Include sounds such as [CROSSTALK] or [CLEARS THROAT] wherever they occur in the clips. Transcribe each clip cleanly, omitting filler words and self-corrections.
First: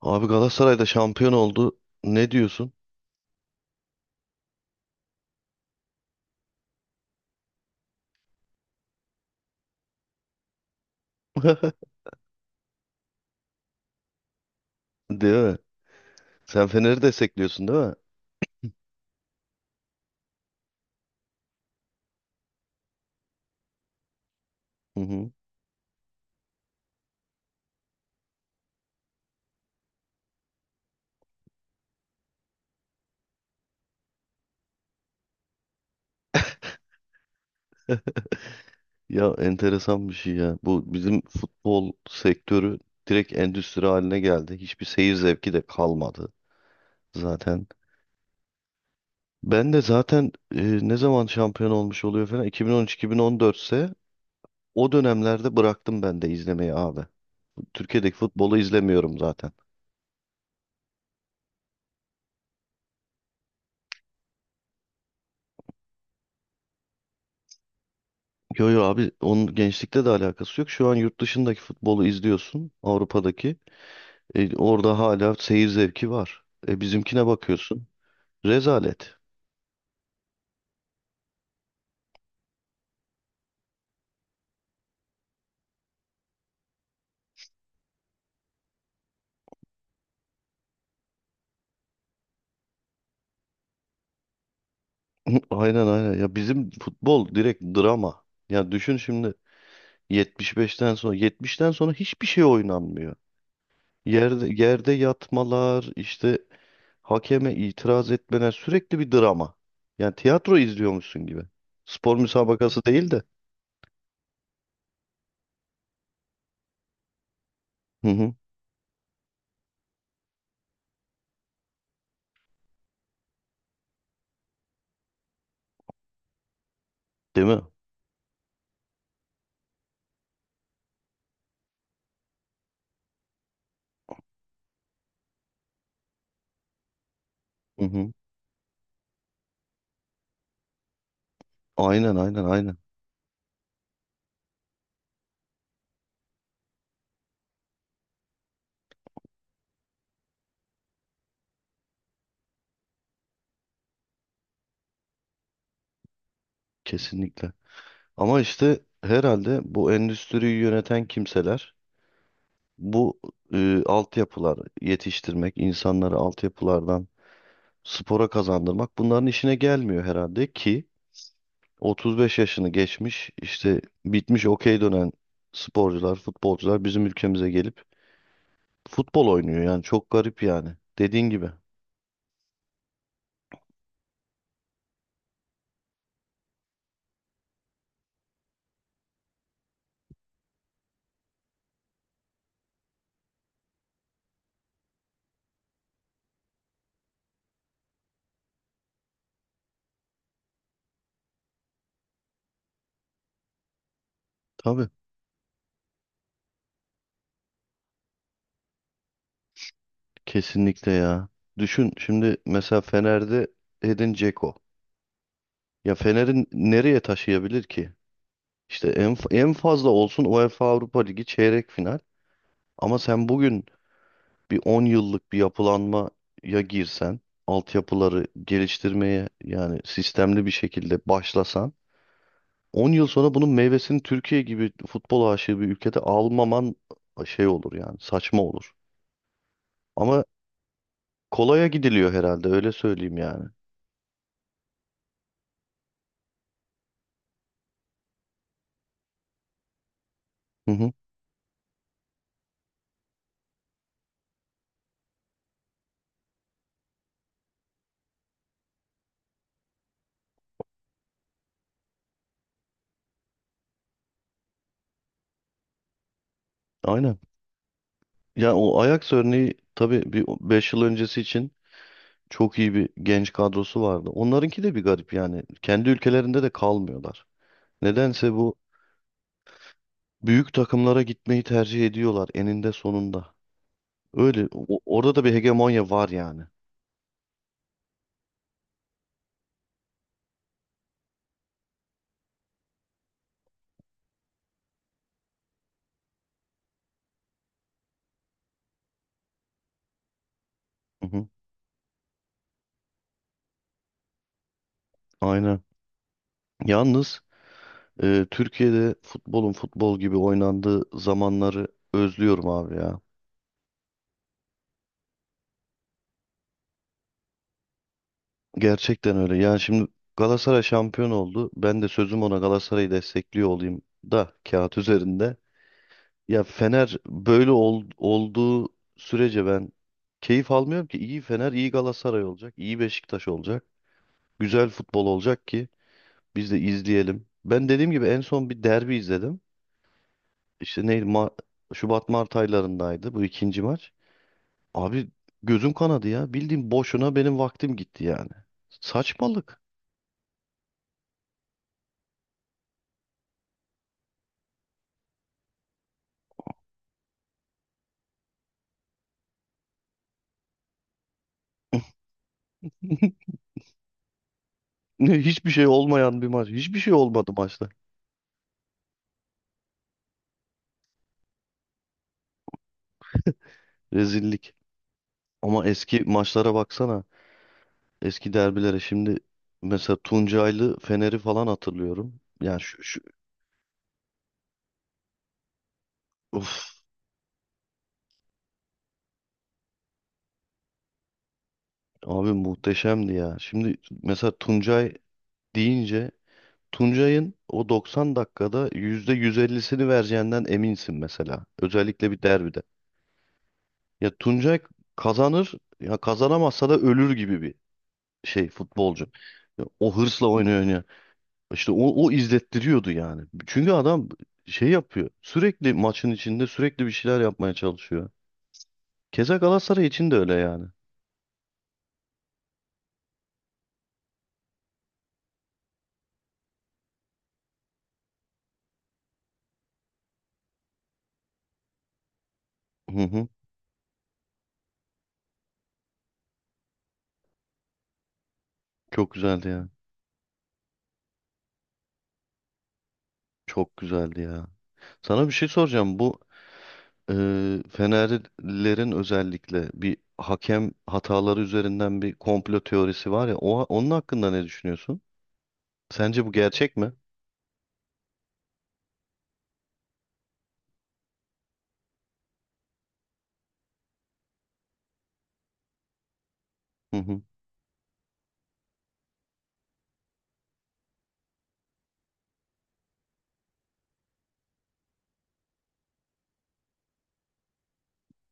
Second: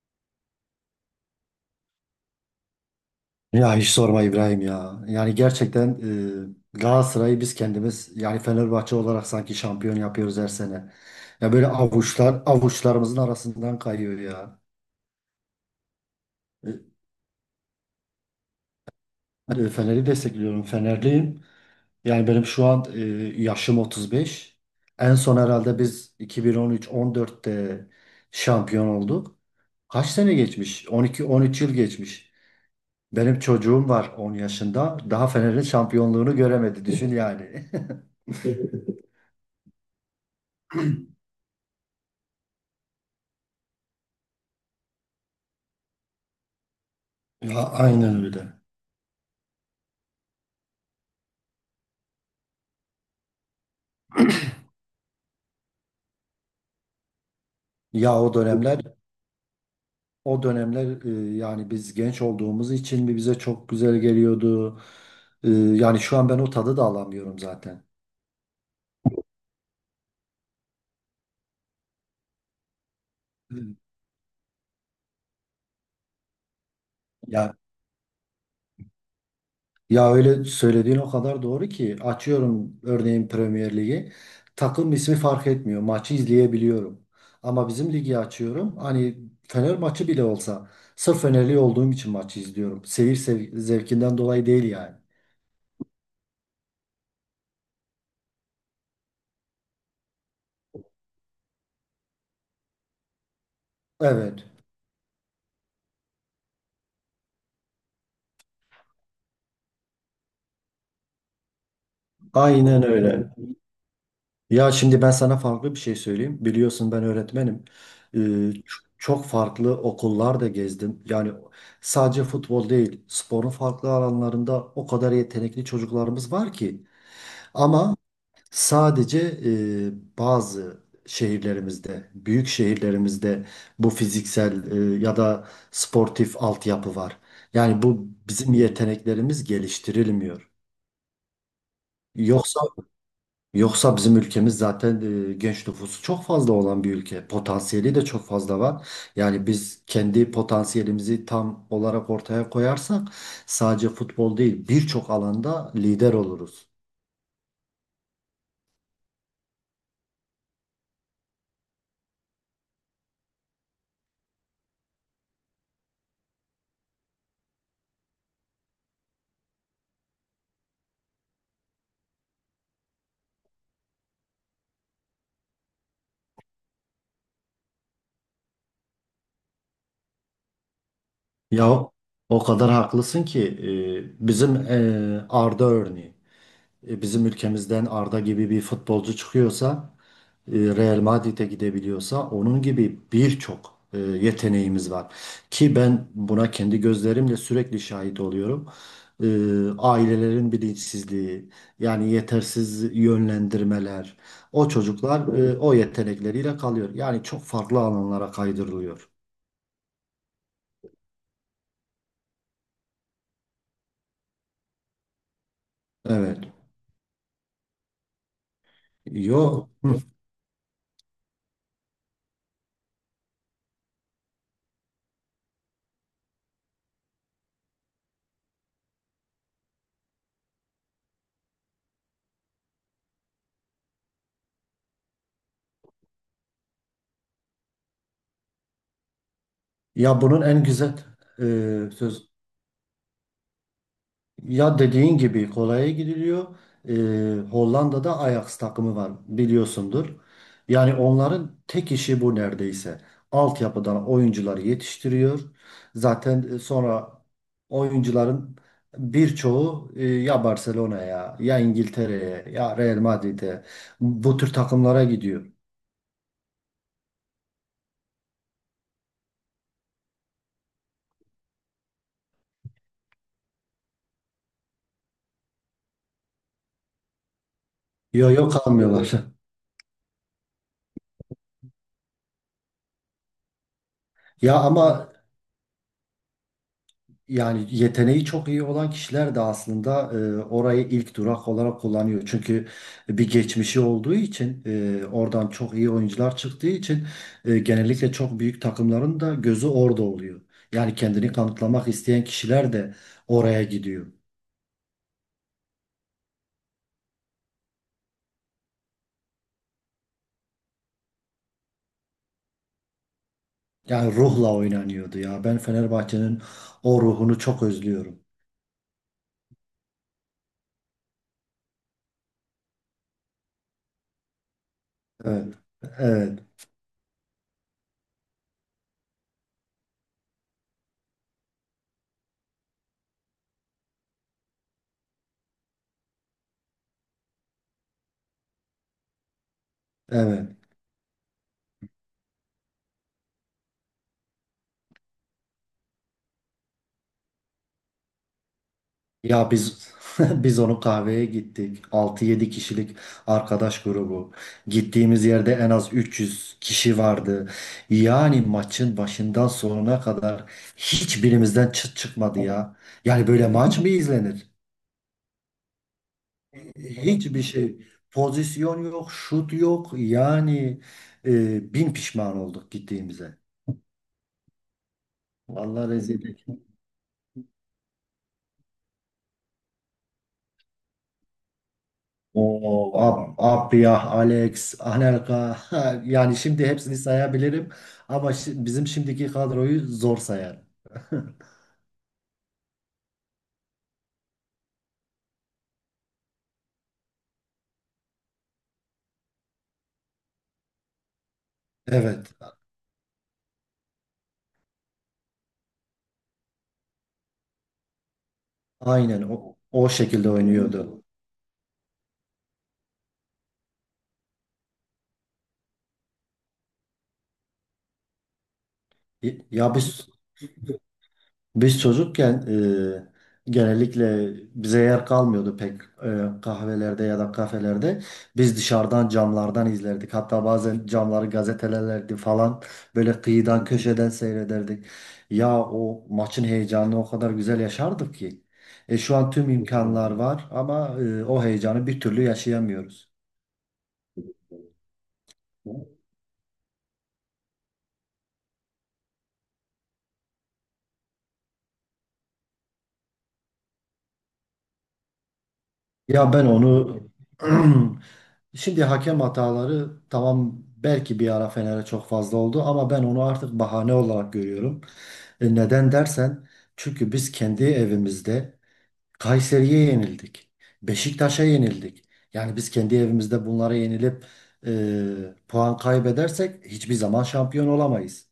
Abi Galatasaray da şampiyon oldu. Ne diyorsun? Ya hiç sorma İbrahim ya. Yani gerçekten Galatasaray'ı biz kendimiz yani Fenerbahçe olarak sanki şampiyon yapıyoruz her sene. Ya böyle [LAUGHS] avuçlarımızın arasından kayıyor ya. Değil mi? Sen E, Fener'i destekliyorsun değil mi? Fener'i destekliyorum. Fenerliyim. Yani benim şu an yaşım 35. Hı En hı. son herhalde biz 2013-14'te şampiyon olduk. Kaç sene geçmiş? 12-13 yıl geçmiş. Benim çocuğum var 10 yaşında. Daha Fener'in şampiyonluğunu göremedi. Düşün yani. [LAUGHS] Ya enteresan bir şey ya. Bu bizim futbol sektörü direkt endüstri haline geldi. Hiçbir seyir zevki de kalmadı Ya, zaten. aynen öyle. Ben de zaten ne zaman şampiyon olmuş oluyor falan 2013-2014 ise o dönemlerde bıraktım ben de izlemeyi abi. Türkiye'deki Ya o futbolu dönemler izlemiyorum zaten. o dönemler yani biz genç olduğumuz için mi bize çok güzel geliyordu. Yani şu an ben o tadı da alamıyorum zaten. Yo yo abi onun gençlikte de alakası yok. Şu an yurt dışındaki futbolu izliyorsun. Avrupa'daki. Hmm. Orada hala seyir zevki var. Bizimkine Ya bakıyorsun. Rezalet. ya öyle söylediğin o kadar doğru ki açıyorum örneğin Premier Ligi. Takım ismi fark etmiyor. Maçı izleyebiliyorum. Ama bizim ligi açıyorum. Hani Fener maçı bile olsa sırf Fenerli olduğum için maçı izliyorum. Seyir zevkinden dolayı değil yani. [LAUGHS] Aynen, aynen. Ya bizim futbol direkt drama. Ya düşün şimdi 75'ten sonra 70'ten sonra hiçbir şey oynanmıyor. Evet. Yerde yerde yatmalar, işte hakeme itiraz etmeler, sürekli bir drama. Yani tiyatro izliyormuşsun gibi. Spor müsabakası Aynen değil de. öyle. Ya şimdi ben sana farklı bir şey söyleyeyim. Biliyorsun ben öğretmenim. Hı hı. Çok farklı okullar da gezdim. Yani sadece futbol değil, sporun farklı alanlarında o kadar yetenekli çocuklarımız var ki. Değil mi? Ama sadece bazı şehirlerimizde, büyük şehirlerimizde bu fiziksel ya da sportif altyapı var. Yani Hı bu hı. bizim yeteneklerimiz geliştirilmiyor. Aynen, aynen, Yoksa aynen. Yoksa bizim ülkemiz zaten genç nüfusu çok fazla olan bir ülke. Potansiyeli de çok fazla var. Yani biz kendi potansiyelimizi tam olarak ortaya koyarsak sadece futbol değil birçok alanda lider oluruz. Kesinlikle. Ama işte herhalde bu endüstriyi yöneten kimseler, bu, altyapılar yetiştirmek, insanları altyapılardan spora kazandırmak, bunların işine gelmiyor herhalde ki 35 yaşını geçmiş, işte bitmiş, okey dönen sporcular, futbolcular bizim ülkemize gelip futbol oynuyor. Yani çok garip, yani dediğin gibi. Ya o kadar haklısın ki bizim Arda örneği. Bizim ülkemizden Arda gibi bir futbolcu çıkıyorsa, Real Madrid'e gidebiliyorsa onun gibi birçok yeteneğimiz var. Ki ben buna kendi gözlerimle sürekli şahit oluyorum. E, Ailelerin bilinçsizliği, yani yetersiz yönlendirmeler, o Tabii, çocuklar o yetenekleriyle kalıyor. Yani çok farklı alanlara kaydırılıyor. kesinlikle ya. Düşün şimdi mesela Fener'de Edin Dzeko. Ya Evet. Fener'in nereye taşıyabilir ki? İşte en Yo. fazla Hı. olsun UEFA Avrupa Ligi çeyrek final. Ama sen bugün bir 10 yıllık bir yapılanmaya girsen, altyapıları geliştirmeye yani sistemli bir şekilde başlasan, 10 yıl sonra bunun meyvesini Türkiye gibi futbol aşığı bir ülkede almaman şey olur, yani saçma olur. Ya Ama bunun en güzel e, kolaya gidiliyor söz herhalde, öyle söyleyeyim yani. Ya dediğin gibi kolaya gidiliyor. Hollanda'da Ajax takımı var biliyorsundur. Hı hı, Yani onların tek işi bu neredeyse. Altyapıdan oyuncuları yetiştiriyor. Zaten sonra oyuncuların birçoğu ya Barcelona'ya ya İngiltere'ye ya Real Madrid'e bu tür takımlara gidiyor. aynen. Ya o Ajax örneği tabii, bir 5 yıl öncesi için çok iyi bir genç kadrosu vardı. Onlarınki de bir garip yani. Kendi ülkelerinde de kalmıyorlar. Yok Nedense yok bu kalmıyorlar. [LAUGHS] büyük takımlara gitmeyi tercih ediyorlar eninde sonunda. Öyle, Ya ama orada da bir hegemonya var yani. Yani yeteneği çok iyi olan kişiler de aslında orayı ilk durak olarak kullanıyor. Çünkü bir geçmişi olduğu için oradan çok iyi oyuncular çıktığı için genellikle çok büyük takımların da gözü orada oluyor. Yani Hı hı, kendini kanıtlamak isteyen kişiler de oraya gidiyor. aynen. Yalnız Türkiye'de futbolun futbol gibi oynandığı zamanları özlüyorum abi ya. Yani ruhla oynanıyordu ya. Ben Fenerbahçe'nin o ruhunu çok özlüyorum. Gerçekten öyle. Yani şimdi Galatasaray şampiyon oldu. Ben de sözüm ona Galatasaray'ı destekliyor olayım da, kağıt üzerinde. Evet. Evet. Ya Fener böyle olduğu sürece ben keyif almıyorum ki. İyi Fener, iyi Galatasaray olacak, iyi Beşiktaş olacak. Güzel futbol olacak ki biz de izleyelim. Ben dediğim gibi en son bir derbi izledim. Evet. İşte neydi? Şubat Mart aylarındaydı bu ikinci maç. Abi gözüm kanadı ya. Bildiğim boşuna benim vaktim gitti yani. Ya Saçmalık. biz [LAUGHS] biz onu kahveye gittik. 6-7 kişilik arkadaş grubu. Gittiğimiz yerde en az 300 kişi vardı. Yani maçın başından sonuna kadar hiçbirimizden çıt çıkmadı ya. Yani [LAUGHS] böyle maç mı izlenir? Ne, hiçbir şey olmayan bir maç. Hiçbir şey olmadı Hiçbir maçta. şey. Pozisyon yok, şut yok. Yani bin pişman olduk gittiğimize. Rezillik. Ama Vallahi eski rezil. maçlara baksana. Eski derbilere, şimdi mesela Tuncaylı Fener'i falan hatırlıyorum. Yani şu, O şu Abdiyah, Alex, Anelka [LAUGHS] yani of, şimdi hepsini sayabilirim ama bizim şimdiki kadroyu zor sayarım. [LAUGHS] abi muhteşemdi ya. Şimdi mesela Tuncay deyince, Tuncay'ın o 90 dakikada %150'sini vereceğinden eminsin mesela. Özellikle bir Evet, derbide. Ya Tuncay kazanır, ya kazanamazsa da ölür gibi bir şey futbolcu. aynen o, Ya o o hırsla şekilde oynuyor, oynuyor. oynuyordu. İşte o izlettiriyordu yani. Çünkü adam şey yapıyor, sürekli maçın içinde sürekli bir şeyler yapmaya çalışıyor. Keza Y- Ya Galatasaray biz için de öyle yani. Biz çocukken genellikle bize yer kalmıyordu pek kahvelerde ya da kafelerde. Biz dışarıdan camlardan izlerdik. Hatta bazen camları gazetelerdi falan Hı böyle hı. kıyıdan köşeden seyrederdik. Ya o maçın heyecanını o kadar güzel yaşardık ki. Çok Şu an güzeldi tüm ya. imkanlar var ama o heyecanı bir türlü yaşayamıyoruz. Çok güzeldi ya. Sana bir şey soracağım. Bu, e, Fenerlilerin özellikle bir hakem hataları üzerinden bir komplo teorisi var ya. Onun hakkında ne düşünüyorsun? Sence bu Ya ben gerçek mi? onu. [CLEARS THROAT] Şimdi hakem hataları tamam belki bir ara Fener'e çok fazla oldu ama ben onu artık bahane olarak görüyorum. Neden dersen Hı çünkü hı. biz kendi evimizde Kayseri'ye yenildik. Beşiktaş'a yenildik. Yani biz kendi evimizde bunlara yenilip puan kaybedersek hiçbir zaman şampiyon olamayız.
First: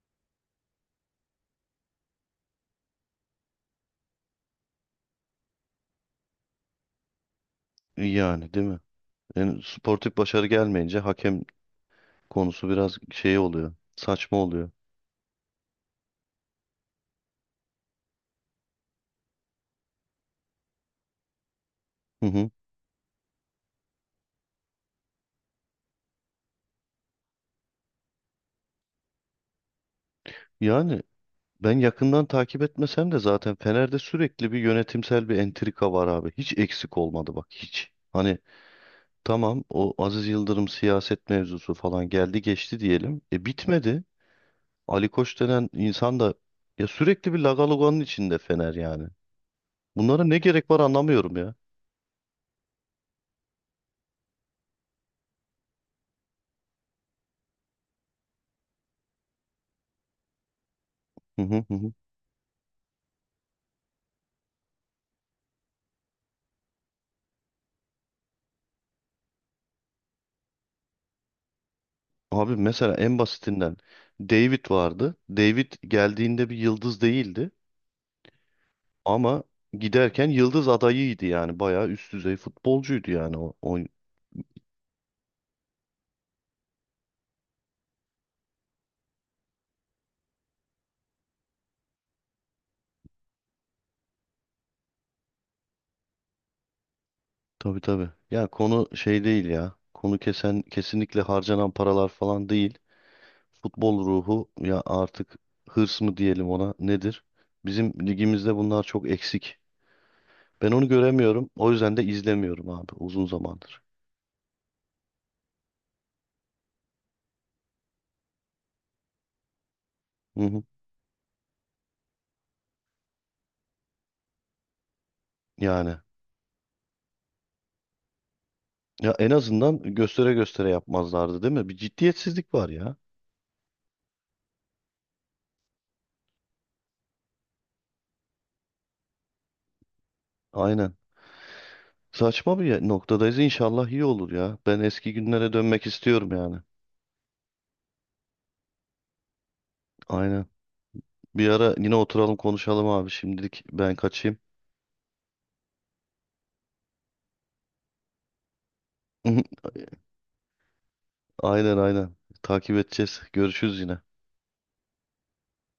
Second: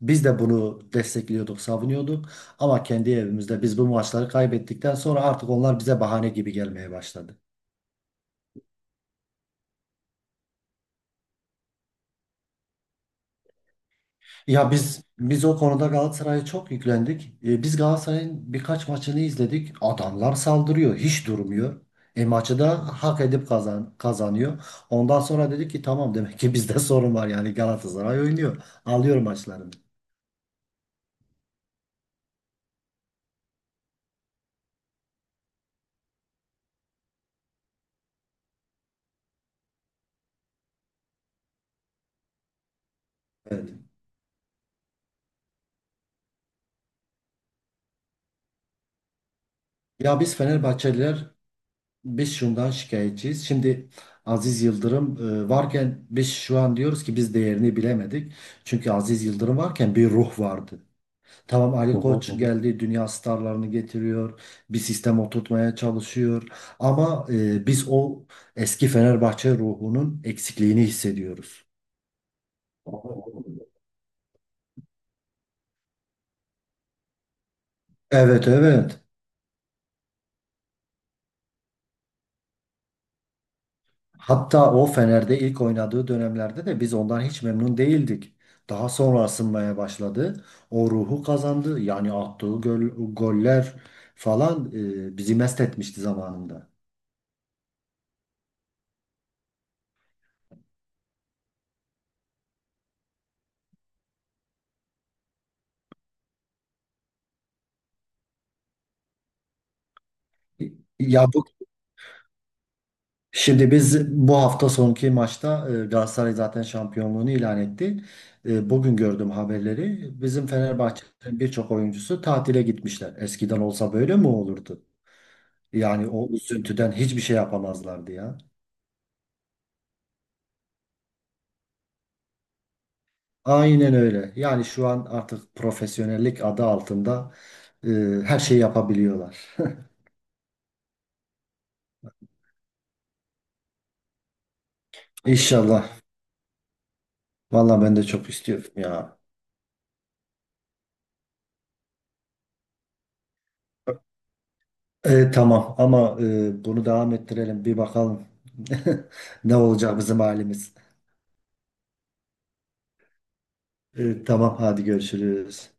Biz de bunu destekliyorduk, savunuyorduk ama kendi evimizde biz bu maçları kaybettikten sonra artık onlar bize bahane gibi gelmeye başladı. Yani değil mi? Yani sportif başarı gelmeyince hakem konusu biraz şey oluyor, saçma Ya oluyor. biz o konuda Galatasaray'a çok yüklendik. Biz Galatasaray'ın birkaç maçını izledik. Adamlar saldırıyor, hiç durmuyor. Hı hı. Maçı da hak edip kazanıyor. Ondan sonra dedik ki tamam, demek ki bizde [LAUGHS] sorun var yani. Galatasaray oynuyor. Alıyor maçlarını. Yani ben yakından takip etmesem de, zaten Fener'de sürekli bir yönetimsel bir entrika var abi. Hiç eksik olmadı, bak, hiç. Hani tamam, o Aziz Yıldırım siyaset mevzusu falan geldi geçti diyelim. E Evet. bitmedi. Ali Koç denen insan da ya, sürekli bir lagaloganın içinde Fener yani. Ya Bunlara biz ne gerek var, Fenerbahçeliler anlamıyorum ya. biz şundan şikayetçiyiz. Şimdi Aziz Yıldırım varken biz şu an diyoruz ki biz değerini bilemedik. Çünkü Aziz Yıldırım varken bir ruh vardı. Hı hı Tamam, hı, hı. Ali Koç geldi, dünya starlarını getiriyor, bir sistem oturtmaya çalışıyor. Ama biz o eski Fenerbahçe ruhunun eksikliğini hissediyoruz. Abi mesela en basitinden, David vardı. David geldiğinde bir yıldız değildi Evet, evet. ama giderken yıldız adayıydı yani. Bayağı üst düzey futbolcuydu yani o, o Hatta o Fener'de ilk oynadığı dönemlerde de biz ondan hiç memnun değildik. Daha sonra ısınmaya başladı. O ruhu kazandı. Yani attığı goller falan bizi mest etmişti zamanında. Tabii, tabii. Ya konu şey değil ya. Konu kesinlikle harcanan paralar falan değil. Futbol ruhu ya, artık hırs mı diyelim ona, nedir? Bizim ligimizde bunlar çok eksik. Ben onu Ya bu göremiyorum. O yüzden de izlemiyorum abi, uzun Şimdi zamandır. biz bu hafta sonki maçta Galatasaray zaten şampiyonluğunu ilan etti. Bugün gördüm haberleri. Hı Bizim hı. Fenerbahçe'nin birçok oyuncusu tatile gitmişler. Eskiden olsa böyle mi olurdu? Yani Yani o üzüntüden hiçbir şey yapamazlardı ya. ya en azından göstere göstere yapmazlardı değil mi? Bir ciddiyetsizlik var ya. Aynen öyle. Yani şu an artık profesyonellik adı altında e, her şeyi yapabiliyorlar. Aynen. Saçma bir noktadayız. İnşallah iyi olur ya. Ben eski günlere dönmek İnşallah. istiyorum yani. Vallahi ben de çok istiyorum ya. Aynen. Bir ara yine oturalım, konuşalım abi. Şimdilik ben kaçayım. Tamam ama bunu devam ettirelim. Bir bakalım [LAUGHS] ne [LAUGHS] olacak bizim halimiz. Aynen, aynen. Takip edeceğiz. Görüşürüz yine. Tamam hadi görüşürüz.